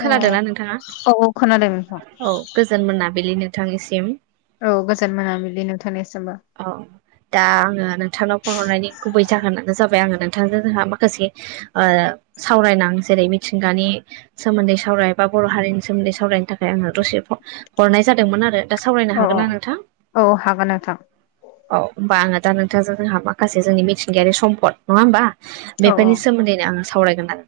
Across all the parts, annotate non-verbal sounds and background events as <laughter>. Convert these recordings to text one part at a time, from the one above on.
अ औ खोनादोंना नोंथाङा? औ खोनादों नोंथां औ गोजोन मोनाबिलि नोंथांनिसिम। औ गोजान मोनामिलि नोंथांनिसोमबो। औ दा आङो नोंथांनाव फन हरनायनि गुबै जाहोनानो जाबाय आङो नोंथांजों जोंहा माखासे ओ सावरायनां जेरै मिथिंगानि सोमोन्दैावराय बा बर' हारिनि सोमोन्दै सावरायनो थाखाय आङो रसि हरनाय जादोंमोन आरो दा सावरायनो औ औ हागोन ना नोंथां? औ हागोन नोंथां। औ होमबा आङो दा नोंथां जोंहा माखासे जोंनि मिथिंगायारि सम्पद नङा होमबा औ बेफोरनि सोमोन्दैनो आं सावरायगोन आरो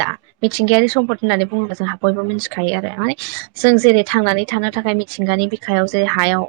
दा मिथिंगायारि सम्पद होननानै बुङोब्ला जोंहा बयबो मिथिखायो आरो माने जों जेरै थांनानै थानो थाखाय मिथिंगानि बिखायाव जेरै हायाव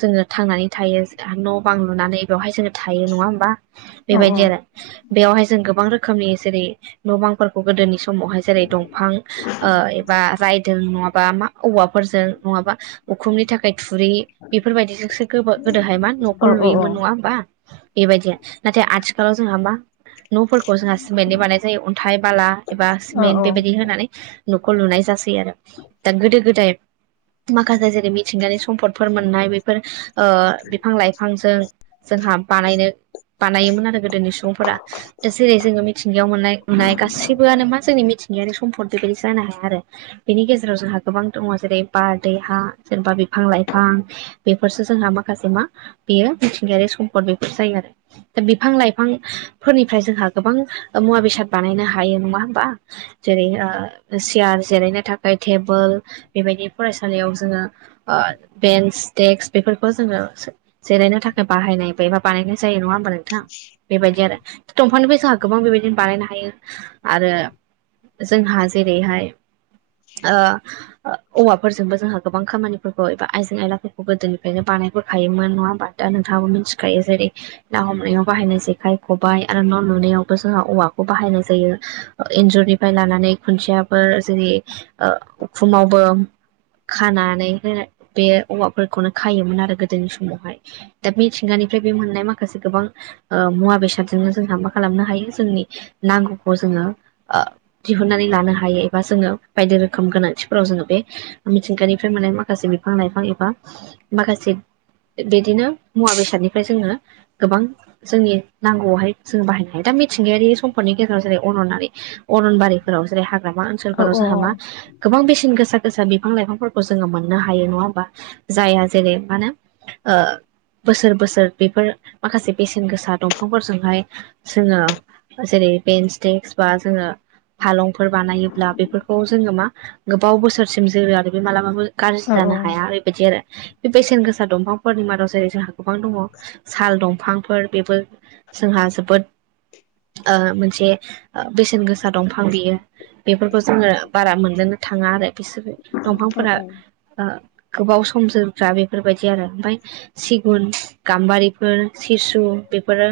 जोङो थांनानै थायो न' बां लुनानै बेवहाय जोङो थायो नङा होमबा औ बेबायदि आरो बेवहाय जों गोबां रोखोमनि जेरै न' बांफोरखौ गोदोनि समावहाय जेरै दंफां एबा रायदों नङाबा मा औवा फोरजों नङाबा उखुमनि थाखाय थुरि बेफोरबायदिजों गोमो गोदोहाय मा न'खौ औ औ लुयोमोन नङा होमबा बेबायदि नाथाय आथिखालाव जोंहा मा न'फोरखौ जोंहा सिमेन्टनि बानायनाय जायो अन्थाइ बाला एबा औ सिमेन्ट बेबायदि होनानै न'खौ लुनाय जासै आरो दा गोदो गोदाय माखासे जेरै मिथिंगानि सम्पदफोर मोननाय बेफोर ओ‌ बिफां लाइफांजों जोंहा बानायनो बानायोमोन आरो गोदोनि सुबुंफोरा जेरै जोङो मिथिंगायाव मोननाय मोननाय गासिबोआनो मा जोंनि मिथिंगायारि सम्फद बेबायदि जानो हाया आरो बेनि गेजेराव जोंहा गोबां दङ जेरै बार दै हा जेनेबा बिफां लाइफां बेफोरसो जोंहा माखासे मा बेयो मिथिंगायारि सम्पद बेफोर जायो आरो दा बिफां लाइफांफोरनिफ्राय जोंहा गोबां मुवा बेसाद बानायनो हायो नङा होमबा जेरै सियार जिरायनो थाखाय टेबोल बेबायदि फरायसालियाव जोङो बेन्स डेक्स बेफोरखौ जोङो जिरायनो थाखाय बाहायनाय बे एबा बानायनाय जायो नङा होम नोंथां बेबायदि आरो दंफांनिबोैसहा गोबां बेबायदिनो बानायनो हायो आरो जोंहा जेरैहाय ओ औवाफोरजोंबो जोंहा गोबां खामानिफोरखौ एबा आइजें आयलाफोरखौ गोदोनि <inaudible> ना हमनायाव बाहायनाय जेखाइ खबाइ आरो न' लुनायावबो जोंहा औवाखौ बाहायनाय जायो एन्जुरनिफ्राय लानानै खुन्थियाफोर जेरै उखुमावबो खानानै बे औवाफोरखौनो खायोमोन आरो गोदोनि समावहाय दा मिथिंगानिफ्राय बे मोननाय माखासे गोबां मुवा बेसादजोंनो जोंहा मा खालामनो हायो जोंनि नांगौखौ जोङो ओ दिहुननानै लानो हायो एबा जोङो बायदि रोखोम गोनांथिफोराव जोङो बे मिथिंगानिफ्राय मोननाय माखासे बिफां लाइफां एबा माखासे बिदिनो मुवा बेसादनिफ्राय जोङो गोबां जोंनि नांगौआवहाय जों बाहायनो हायो दा मिथिंगायारि सम्फदनि गेजेराव जेरै अरननारि अरनबारिफोराव जेरै हाग्रामा औ ओनसोलफोराव जोंहा मा गोबां बेसेन गोसा गोसा बिफां लाइफांफोरखौ जोङो मोननो हायो नङा होमबा जायहा जेरै मा होनो बोसोर बोसोर बेफोर माखासे बेसेन गोसा दंफांफोरजोंहाय जोङो जेरै बेन्स देक्स बा जोङो फालंफोर बानायोब्ला बेफोरखौ जोङो मा गोबाव बोसोरसिम जोरो आरो बे मालाबाबो गाज्रि औ जानो हाया बेबायदि आरो बे बेसेन गोसा दंफांफोरनि मादाव जेरै जोंहा गोबां दङ साल दंफांफोर बेबो जोंहा जोबोद ओ मोनसे बेसेन गोसा दंफां बियो बेफोरखौ जोङो बारा मोननोनो थाङा आरो बिसोरो दंफांफोरा ओ गोबाव सम जोरग्रा बेफोरबायदि आरो ओमफ्राय सिगुन गाम्बारिफोर सिसु बेफोरो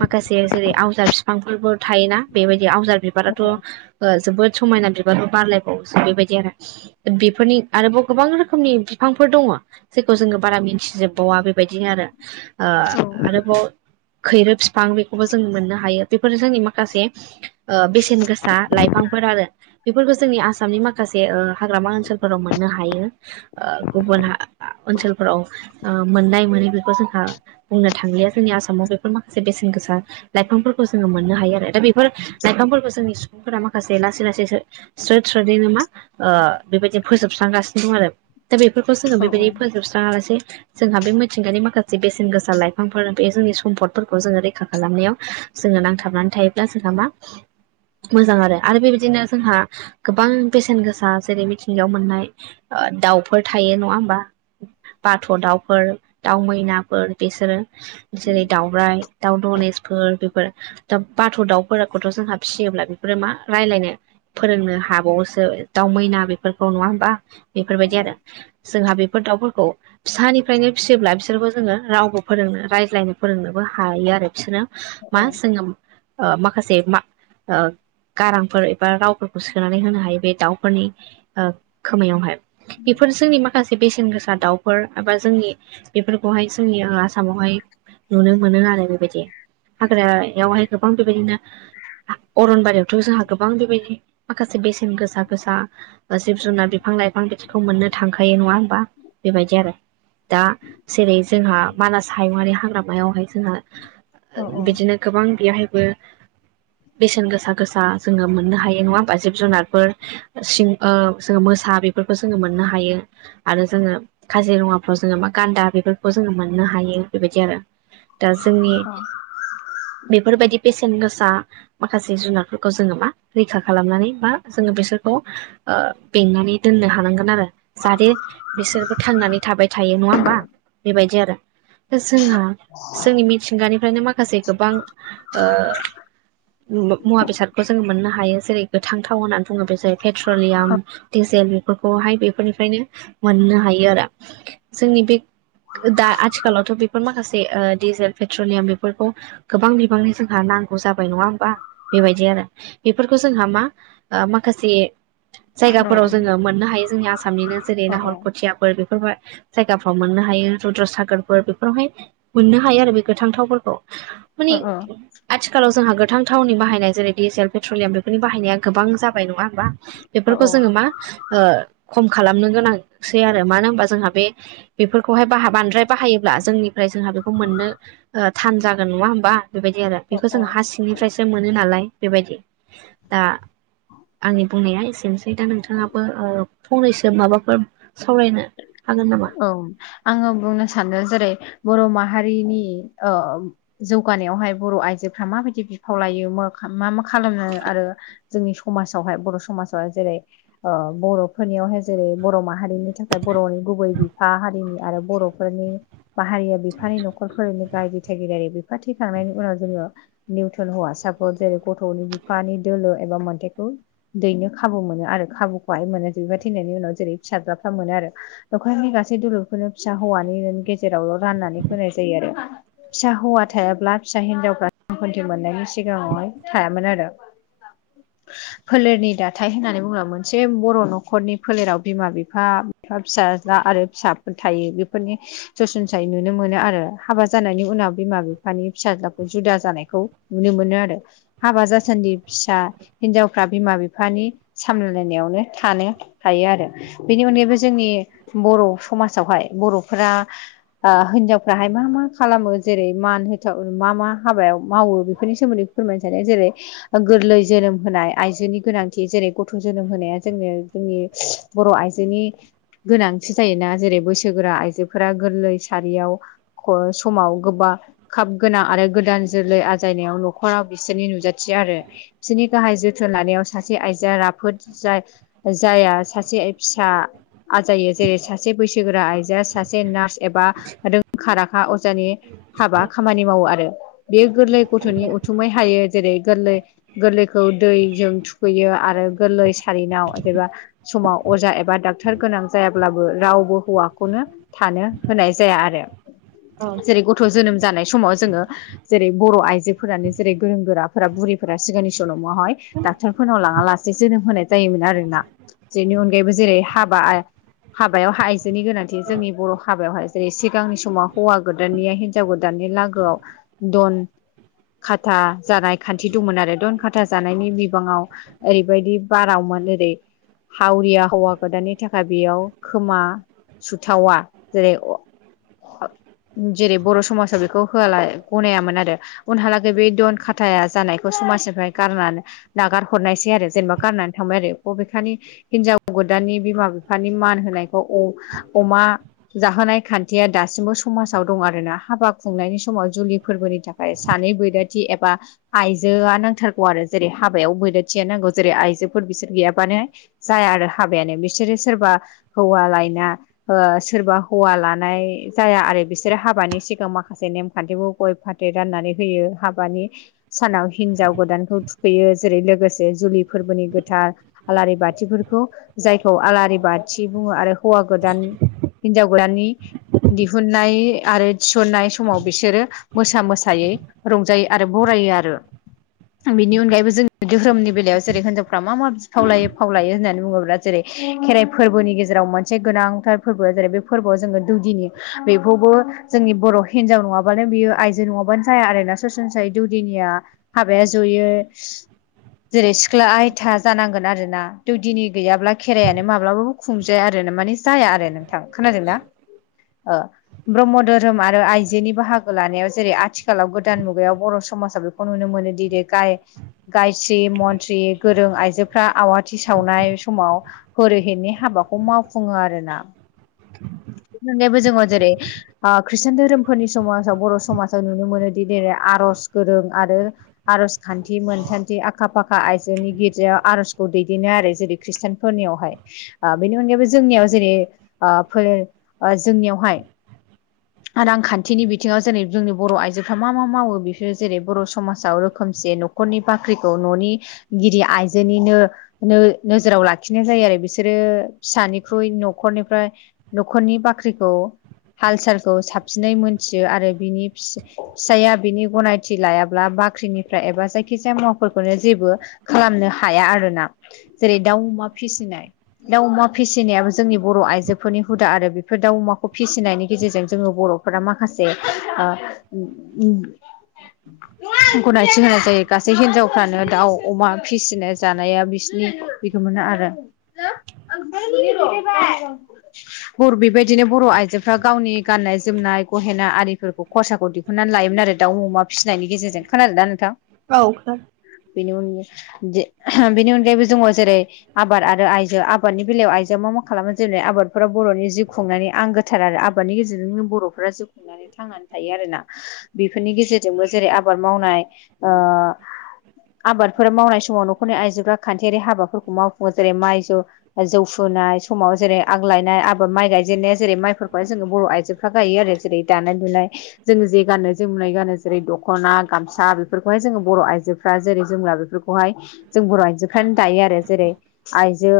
माखासे जेरै आवजार बिफांफोरबो थायोना बेबायदि आवजार बिबाराथ जोबोद समायना बिबारबो बारलायबावोसो बेबायदि आरो बेफोरनि आरोबाव गोबां रोखोमनि बिफांफोर दङ जेखौ जोङो बारा मिन्थिजोबबावा बेबायदिनो आरो ओ आरोबाव खैरो बिफां बेखौबो जों मोननो हायो बेफोर जोंनि माखासे बेसेन गोसा लाइफ बिफांफोर आरो बेफोरखौ जोंनि आसामनि माखासे ओ हाग्रामा ओनसोलफोराव मोननो हायो। ओ गुबुन हा ओनसोलफोराव ओ मोननाय मोनै बेखौ जोंहा बुंनो थांलिया जोंनि आसामाव बेफोर माखासे बेसेन गोसा लाइफांफोरखौ जोङो मोननो हायो आरो दा बेफोर लाइफांफोरखौ जोंनि सुबुंफोरा माखासे लासै लासै स्रोद स्रोदैनो मा ओ बेबायदि फोजोबस्रांगासिनो दं आरो दा बेफोरखौ जोङो बेबायदि जोबस्राङालासे जोंहा बे मिथिंगानि माखासे बेसेन गोसा लाइफांफोर बे जोंनि सम्फदफोरखौ जोङो रैखा खालामनायाव जोङो नांथाबनानै थायोब्ला जोंहा मा मोजां आरो आरो बेबायदिनो जोंहा गोबां बेसेन गोसा जेरै मिथिंगायाव मोननाय ओ दाउफोर थायो नङा होमबा बाथ' दाउफोर, दाउ मैनाफोर बिसोरो। जेरै दाउराइ, दाउ धनेसफोर बेफोर। दा बाथ' दाउफोरखौथ' जोंहा फिसियोब्ला बेफोरो मा रायलायनो फोरोंनो हाबावोसो दाउ मैना बेफोरखौ नङा होमबा बेफोरबायदि आरो जोंहा बे <unintelligible> दाउफोरखौ फिसानिफ्रायनो फिसियोब्ला बिसोरखौ जोङो रावबो फोरोंनो रायज्लायनो फोरोंनोबो हायो आरो बिसोरनो। मा जोङो ओ माखासे मा ओ गारांफोर एबा रावफोरखौ सोनानै होनो हायो बे दाउफोरनि ओ खोमायावहाय बेफोर जोंनि माखा से बेसेन गोसा दाउफोर एबा जोंनि बेफोरखौहाय जोंनि आसामावहाय नुनो मोनो आरो बेबायदि हाग्रायावहाय गोबां बेबायदिनो अरनबारियावथ' जोंहा गोबां बेबायदि माखासे बेसेन गोसा गोसा जिब जुनार बिफां लाइफां बिदिखौ मोननो थांखायो नङा होमबा बेबायदि आरो दा जेरै जोंहा मानास हायुङारि हाग्रामायावहाय जोंहा बिदिनो गोबां बेवहायबो बेसेन गोसा गोसा जोङो मोननो हायो नङा होमबा जिब जुनारफोर सिं ओ जोङो मोसा बेफोरखौ जोङो मोननो हायो। आरो जोङो काजिरङाफ्राव जोङो मा गान्दा बेफोरखौ जोङो मोननो हायो बेबायदि आरो। दा जोंनि बेफोरबायदि बेसेन गोसा माखासे जुनारफोरखौ जोङो मा रैखा खालामनानै बा जोङो बिसोरखौ ओ बेंनानै दोननो हानांगोन आरो जाहाथे बिसोरबो थांनानै थाबाय थायो नङा होमबा बेबायदि आरो। जोंहा जोंनि मिथिंगानिफ्रायनो माखासे गोबां ओ मुवा बेसादखौ जोङो मोननो हायो जेरै गोथांथाव होननानै बुङो बे जेरै पेट्रलियाम दिजेल बेफोरखौहाय बेफोरनिफ्रायनो मोननो हायो आरो जोंनि बे दा आथिखालावथ' बेफोर माखासे ओ डिजेल पेट्रलियाम बेफोरखौ गोबां बिबांनि जोंहा नांगौ जाबाय नङा होमबा बेबायदि आरो बेफोरखौ जोंहा मा ओ माखासे जायगाफोराव जोङो मोननो हायो जोंनि आसामनिनो जेरै नाहर खुथियाफोर बेफोर जायगाफ्राव मोननो हायो रुद्र सागोरफोर बेफोरावहाय मोननो हायो आरो बे गोथांथावफोरखौ। माने आथिखालाव जोंहा गोथां थावनि बाहायनाय जेरै डिजेल पेट्रलियाम बेफोरनि बाहायनाया गोबां जाबाय नङा होमबा औ बेफोरखौ जोङो मा ओ खम खालामनो गोनां सै आरो मानो होनबा जोंहा बे बेफोरखौहाय बाहा बांद्राय बाहायोब्ला जोंनिफ्राय जोंहा बे खौ मोननो ओ थान जागोन नङा हबा बेबायदि आरो औ बेखौ जोङो औ हासिं निफ्रायसो मोनो नालाय बेबायदि दा आंनि बुंनाया एसेनोसै दा नोंथाङाबो ओ फंनैसो माबाफोर सावरायनो। हागोन नामा? औ आङो बुंनो सानदों जेरै बर' माहारिनि अ जौगानायावहाय बर' आइजोफ्रा माबायदि बिफाव लायो मा मा खालामो आरो जोंनि समाजावहाय बर' समाजावहाय जेरै ओ बर'फोरनियावहाय जेरै बर' माहारिनि थाखाय बर'नि गुबै बिफा हारिनि आरो बर'फोरनि बाहारिया बिफानि न'खरफोरनि गायदि थागिरिारि बिफा थैखांनायनि उनाव जोंङो। निउथन हौवासाफोर जेरै गथ'नि बिफानि दोलो एबा मोनथाइखौ दैनो खाबु मोनो आरो खाबुखौहाय मोनो बिबायार थैनायनि उनाव जेरै फिसाजोफ्रा मोनो आरो नखरनि गासै <unintelligible> खौनो फिसा हौवानि गेजेरावल' राननानै होनाय जायो आरो। फिसा हौवा थायाब्ला फिसा हिनजावफ्रा <unintelligible> मोननायनि सिगाङावहाय थायामोन आरो। <unintelligible> फोलेरनि दाथाय होननानै बुंब्ला मोनसे बर' न'खरनि फोलेराव बिमा बिफा बिफा फिसा ना आरो फिसाफोर थायो बेफोरनि सरसनसायै नुनो मोनो आरो हाबा जानायनि उनाव बिमा बिफानि फिसाज्लाखौ जुदा जानायखौ नुनो मोनो आरो हाबा जासानदै फिसा हिनजावफ्रा बिमा बिफानि सामललायनायावनो थानो हायो आरो। बेनि अनगायैबो जोंनि बर' समाजावहाय बर'फोरा ओ हिनजावफ्राहाय मा मा खालामो जेरै मान होथाव मा मा हाबायाव मावो बेफोरनि सोमोन्दै फोरमायनो सानो जेरै गोरलै जोनोम होनाय आइजोनि गोनांथि जेरै गथ' जोनोम होनाया जोंनो जोंनि बर' आइजोनि गोनांथि जायोना जेरै बैसोगोरा आइजोफोरा गोरलै सारियाव समाव गोबा खाब गोनां आरो गोदान जोलै आजायनायाव न'खराव बिसोरनि नुजाथियो आरो। बिसोरनि गाहाय जोथोन लानायाव सासे आइजोआ राफोद जाय जाया सासे फिसा आजायो जेरै सासे बैसोगोरा आइजोआ सासे नार्स एबा रोंखा राखा अजानि हाबा खामानि मावो आरो बेयो गोरलै गथ'नि उथुमाय हायो जेरै गोरलै गोरलैखौ दैजों थुखैयो आरो गोरलै सारिनाव जेबा समाव अजा एबा डाक टार गोनां जायाब्लाबो रावबो हौवाखौनो थानो होनाय जाया आरो। औ जेरै गथ' जोनोम जानाय समाव जोङो। जेरै बर' आइजोफोरानो जेरै गोरों गोराफोरा बुरैफोरा सिगांनि समावहाय। डाक्टरफोरनाव लाङा लासे जोनोम होनाय जायोमोन आरोना बेनि अनगायैबो जेरै हाबा हाबायावाय आइजोनि गोनांथि जोंनि बर' हाबायावहाय जेरै सिगांनि समाव हौवा गोदाननिया हिनजाव हिनजाव गोदाननि लागोआव दन खाथा जानाय खान्थि दंमोन आरो दन खाथा जानायनि बिबाङाव ओरैबायदि बारावमोन ओरै हावरिया हौवाखौदानि थाखाय बेयाव खोमा सुथावा जेरै - जेरै बर' समाजाव बेखौ होआला गनायामोन आरो उनहालागै बे दन खाथाया जानायखौ समाजनिफ्राय गारनानै नागार हरनायसै आरो जेनेबा गारनानै थांबाय आरो बबेखानि हिनजाव गोदाननि बिमा बिमा बिफानि मान होनायखौ अमा जाहोनाय खान्थिया दासिमबो समाजाव दं आरोना हाबा खुंनायनि समाव जुलि फोरबोनि थाखा य सानै बैदोथि एबा आइजोआ नांथारगौ आरो जेरै हाबायाव बैराथिया नांगौ जेरै आयजोफोर बिसोर गैयाबानो जाया आरो हाबायानो बिसोरो सोरबा हौवा लायना सोरबा हौवा लानाय जाया आरो बिसोरो हाबानि सिगां माखासे नेमखान्थिखौ गय फाथै राननानै होयो हाबानि सानाव हिनजाव गोदानखौ थुखैयो जेरै लोगोसे जुलि फोरबोनि गोथार आलारि बाथिफोरखौ जायखौ आलारि बाथि बुङो आरो हौवा गोदान हिनजाव गोदाननि दिहुननाय आरो थिसननाय समाव बिसोरो मोसा मोसायै रंजायो आरो बरायो आरो। बेनि अनगायैबो जों धोरोमनि बेलायाव जेरै हिनजावफ्रा मा मा बिफावलायो फावलायो होननानै बुङोब्ला जेरै खेराइ फोरबोनि गेजेराव मोनसे गोनांथार फोरबो जेरै बे फोरबोआव जोङो दौदिनि बेखौबो जोंनि बर' हिनजाव नङाबानो बियो आइजो नङाबानो जाया आरोना सरासनस्रायै दौदिनिया हाबाया जयो जेरै सिख्ला आयथा जानांगोन आरोना दौदिनि गैयाब्ला खेरायानो माब्लाबाबो खुंजाया आरो माने जाया आरो नोंथां, खोनादोंना? ब्रह्म धोरोम आरो आइजोनि बाहागो लानायाव जेरै आथिखालाव गोदान मुगायाव बर' समाजा बे बेखौ नुनो मोनोदि गायस्रि मन्थ्रि गोरों आइजोफ्रा आवाथि सावनाय समाव हरैहेनि हाबाखौ मावफुङो आरोना। बो जोङो जेरै ओ खृष्टान धोरोमफोरनि समाजाव बर' समाजाव नुनो मोनोदि जेरै आर'ज गोरों आरो आर'ज खान्थि मोनखान्थि आखा फाखा आइजोनि गिर्जायाव आर'जखौ दैदेनो आरो जेरै खृष्टानफोरनियावहाय ओ बेनि अनगायैबो जोंनियाव जेरै ओ फोर ओ जोंनियावहाय रांखान्थिनि बिथिङाव जेरै जोंनि बर' आइजोफ्रा मा मा मावो बेफोरो जेरै बर' समाजाव रोखोमसे नखर नि बाख्रिखौ न'निगिरि आइजोनिनो नोनोजोराव लाखिनाय जायो आरो बिसोरो फिसानिख्रुइ न'खरनिफ्राय न'खरनि बाख्रिखौ हाल सालखौ साबसिनै मोनथियो आरो बिनि फिसा फिसायया बिनि गनायथि लायाब्ला बा ख्रिनिफ्राय एबा जायखिजाया मुवाफोरखौनो जेबो खालामनो हाया आरोना। जेरै दाउ अमा फिसिनाय दाउ अमा फिसिनायाबो जोंनि बर' आइजोफोरनि हुदा आरो बेफोर दाउ अमाखौ फिसिनायनि गेजेरजों जोङो बर'फोरा माखासे ओ उम उ गनायथि होनाय जायो गासै हिनजावफ्रानो दाउ अमा फिसिनो जानाया बिसिनि बेखौमोना आरो <inaudible> <unintelligible> बर'बेबायदिनो बर' आइजोफ्रा गावनि गाननाय जोमनाय गहेना आरिफोरखौ खरसाखौ दि हुननानै लायोमोन आरो दाउ अमा फिसिनायनि गेजेरजों खोनादोंना नोंथां? औ बेनि उननि दि बेनि अनगायैबो दङ जेरै आबाद आरो आइजो आबादनि बेलायाव आइजोआ मा मा खालामो जेनै आबाद फुरा बर'नि जिउ खुंनानै आंगोथार आरो आबादनि गेजेरजोंनो बर'फोरा जिउ खुंनानै थांनानै थायो आरोना। बेफोरनि गेजेरजोंबो जेरै आबाद मावनाय ओ आबादफोर मावनाय समाव नखरनि आइजोफ्रा खान्थियारि हाबाफोरखौ मावफुङो जेरै माइ जौ फु्नाय समाव जेरै आग लायनाय आबाद माइ गायजेननाया जेरै- माइफोरखौहाय जोङो बर' आइजोफ्रा गायो आरो जेरै दानाय- लुनाय जोङो जे गाननाय जोमुनाय गानो जेरै दखना गामसा बेफोरखौहाय जोङो बर' आइजोफ्रा जेरै जोमला बे खौहाय जों बर' आइजोफ्रानो दायो आरो जेरै- आइजो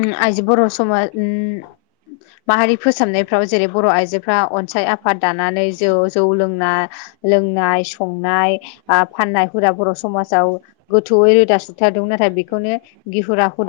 उम आइजो बर' समाज उम माहारि फोसाबनायफ्राव जेरै बर' आइजोफ्रा अनसाय आफाद दानानै जौ जौ लोंना लोंनाय संनाय आ फाननाय हुदा बर' समाजाव गोथौयै रोदा सुथारदोंमोन नाथाय बेखौनो गिहुरा हुदा